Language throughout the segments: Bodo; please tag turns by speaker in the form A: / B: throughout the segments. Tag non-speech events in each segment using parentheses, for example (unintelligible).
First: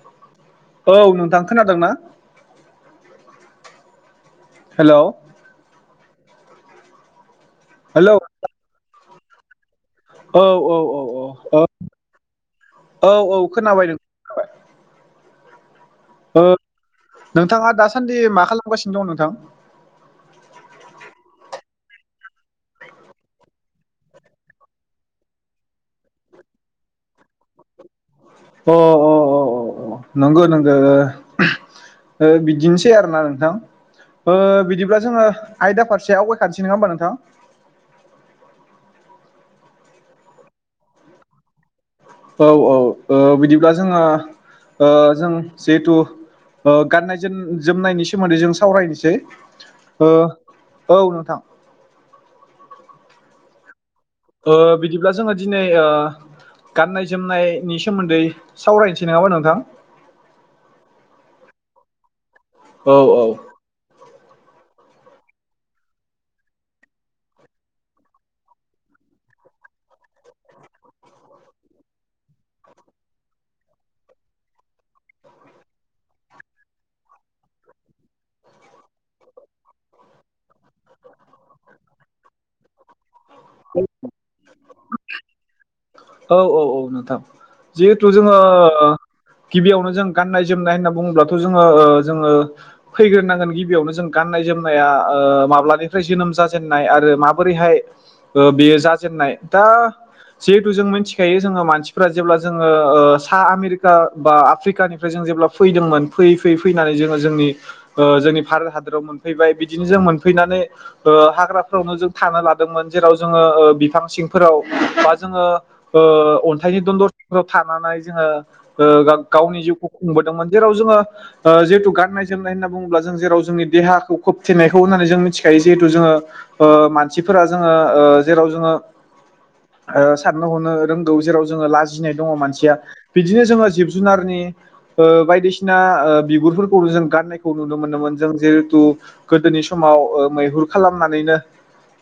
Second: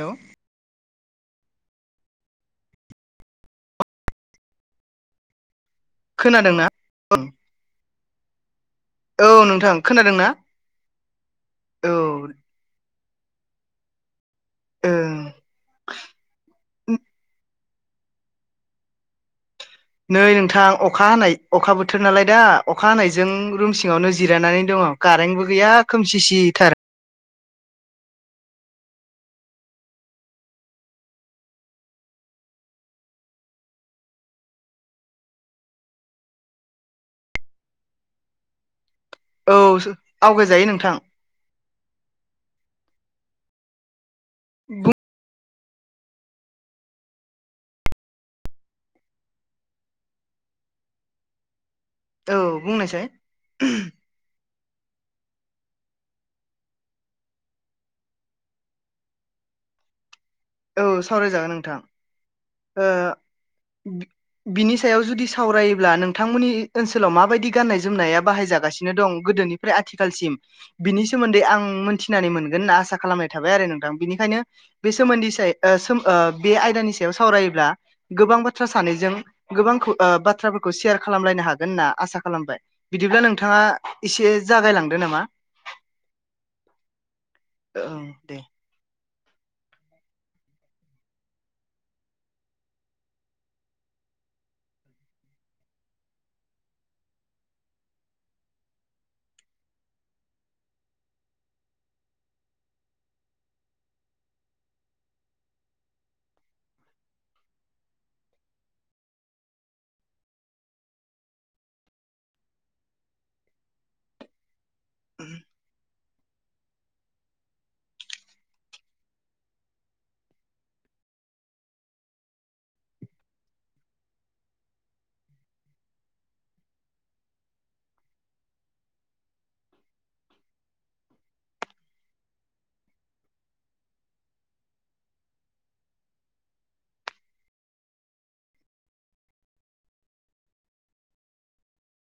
A: हेलौ
B: औ नोंथां खोनादोंना हेलौ
A: खोनादोंना औ
B: हेलौ
A: औ नोंथां खोनादोंना?
B: औ औ औ औ औ औ औ खोनाबाय नों
A: ओं
B: ओ नोंथाङा दासानदि मा खालामगासिनो दं नोंथां?
A: नै नोंथां अखा हानाय अखा बोथोर नालाय दा अखा हानायजों रुम सिङावनो जिरायनानै दङ कारेन्टबो गैया खोमसिसिथार
B: अ अ अ अ नंगौ नोंगो ओ बिदिनोसै आरोना नोंथां ओ बिदिब्ला जोङो आयदा फारसे आवगायखानोसै नङा होमबा नोंथां?
A: औ आवगायजायो नोंथां
B: औ औ ओ बिदिब्ला जोङो ओ जों जिहेथु गाननाय जोम जोमनायनि सोमोनदै जों सावरायनोसै ओ औ नोंथां
A: औ बुंनायसाय
B: ओ बिदिब्ला जोङो दिनै ओ गाननाय जोमनायनि सोमोनदै सावरायनोसै नङाबा नोंथां
A: औ सावरायजागोन नोंथां ओ
B: औ औ
A: बिनि सायाव जुदि सावरायोब्ला नोंथांमोननि ओनसोलाव माबायदि गाननाय जोमनाया बाहायजागासिनो दं गोदोनि फ्राय आथिखालसिम बिनि सोमोन्दै आं मोनथिनानै मोनगोन होनना आसा खालामनाय थाबाय आरो नोंथां बेनिखायनो बे सोमोन्दै ओ बे आयदानि सायाव सावरायोब्ला गोबां बा बाथ्रा सानैजों गोबां ओ बाथ्राफोरखौ सेयार खालामलायनो हागोन होनना आसा खालामबाय बिदिब्ला नोंथाङा एसे जागायलांदो नामा
B: औ औ औ नोंथां
A: औ
B: जिहेथु
A: दे
B: जोङो ओ गिबियावनो जों गान्नाय जोमनाय होनना बुङोब्लाथ' जोङो ओ जोङो फैग्रोनांगोन गिबियावनो जों गाननाय जोमनाया ओ माब्लानिफ्राय जोनोम जाजेननाय आरो माबोरैहाय ओ बेयो जाजेननाय दा जिहेथु मिथिखायो जोङो मानसिफ्रा जेब्ला जोङो सा आमेरिका बा आफ्रिकानि ओमफ्राय जों जेब्ला फैदोंमोन फैयै फैयै फैनानै जोङो जोंनि ओ जोंनि भारत हादराव मोनफैबाय बिदिनो जों मोनफैनानै ओ हाग्राफोरावनो जों थानो लादोंमोन जेराव ओ जोङो बिफां सिंफोराव बा जोङो ओ अनथाइनि दनदरफोराव थानानै जोङो ओ गावनि जिउखौ खुंबोदोंमोन जेराव जोङो ओ जिहेथु गाननाय जोमनाय होनना बुङोब्ला जों जेराव जोंनि देहाखौ खोबथेनायखौ होननानै जों मिथिखायो जिहेतु जोङो ओ मानसिफोरा जोङो ओ जेराव जोङो ओ साननो हनो रोंगौ जेराव जोङो लाजिनाय दङ मानसिया बिदिनो जोङो जिब जुनारनि ओ बायदिसिना ओ बिगुरफोरखौ जों गाननायखौ नुनो मोनोमोन जों जहेथु गोदोनि समाव ओ मैहुर खालामनानैनो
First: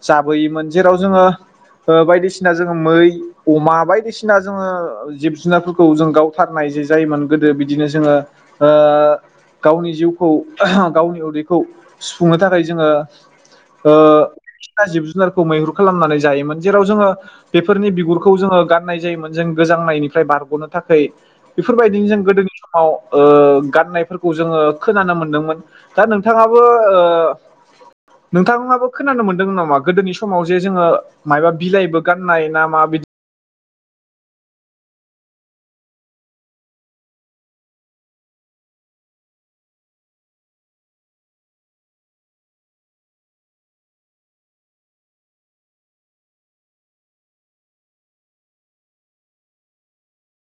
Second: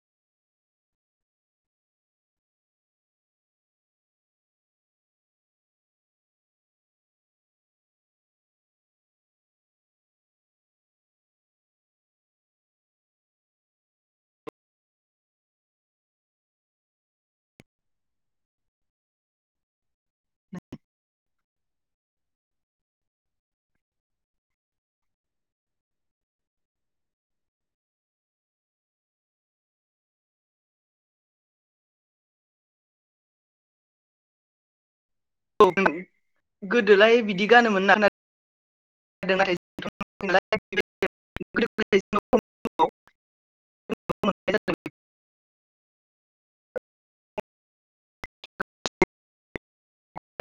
B: जाबोयोमोन जेराव जोङो ओ बायदिसिना जोङो मै अमा बायदिसिना जोङो जिब जुनारफोरखौ जों गावथारनाय जे जायोमोन गोदो बिदिनो जोङो ओ गावनि जिउखौ गावनि उदैखौ सुफुंनो थाखाय जोङो ओ बायदिसिना जिब जुनारखौ मैहुर खालामनानै जायोमोन जेराव जोङो बेफोरनि बिगु गुरखौ जोङो गाननाय जायोमोन जों गोजांनायनिफ्राय बारग'नो थाखाय बेफोरबायदिनो जों गोदोनि समाव ओ गाननायफोरखौ जोङो खोनानो मोनदोंमोन दा नोंथाङाबो ओ नोंथांङाबो खोनानो मोनदों नामा गोदोनि समाव जे जोङो मायबा बिलाइबो गाननाय ना माबा बिदि
A: औ गोदोलाय बिदि गानोमोन ना (unintelligible)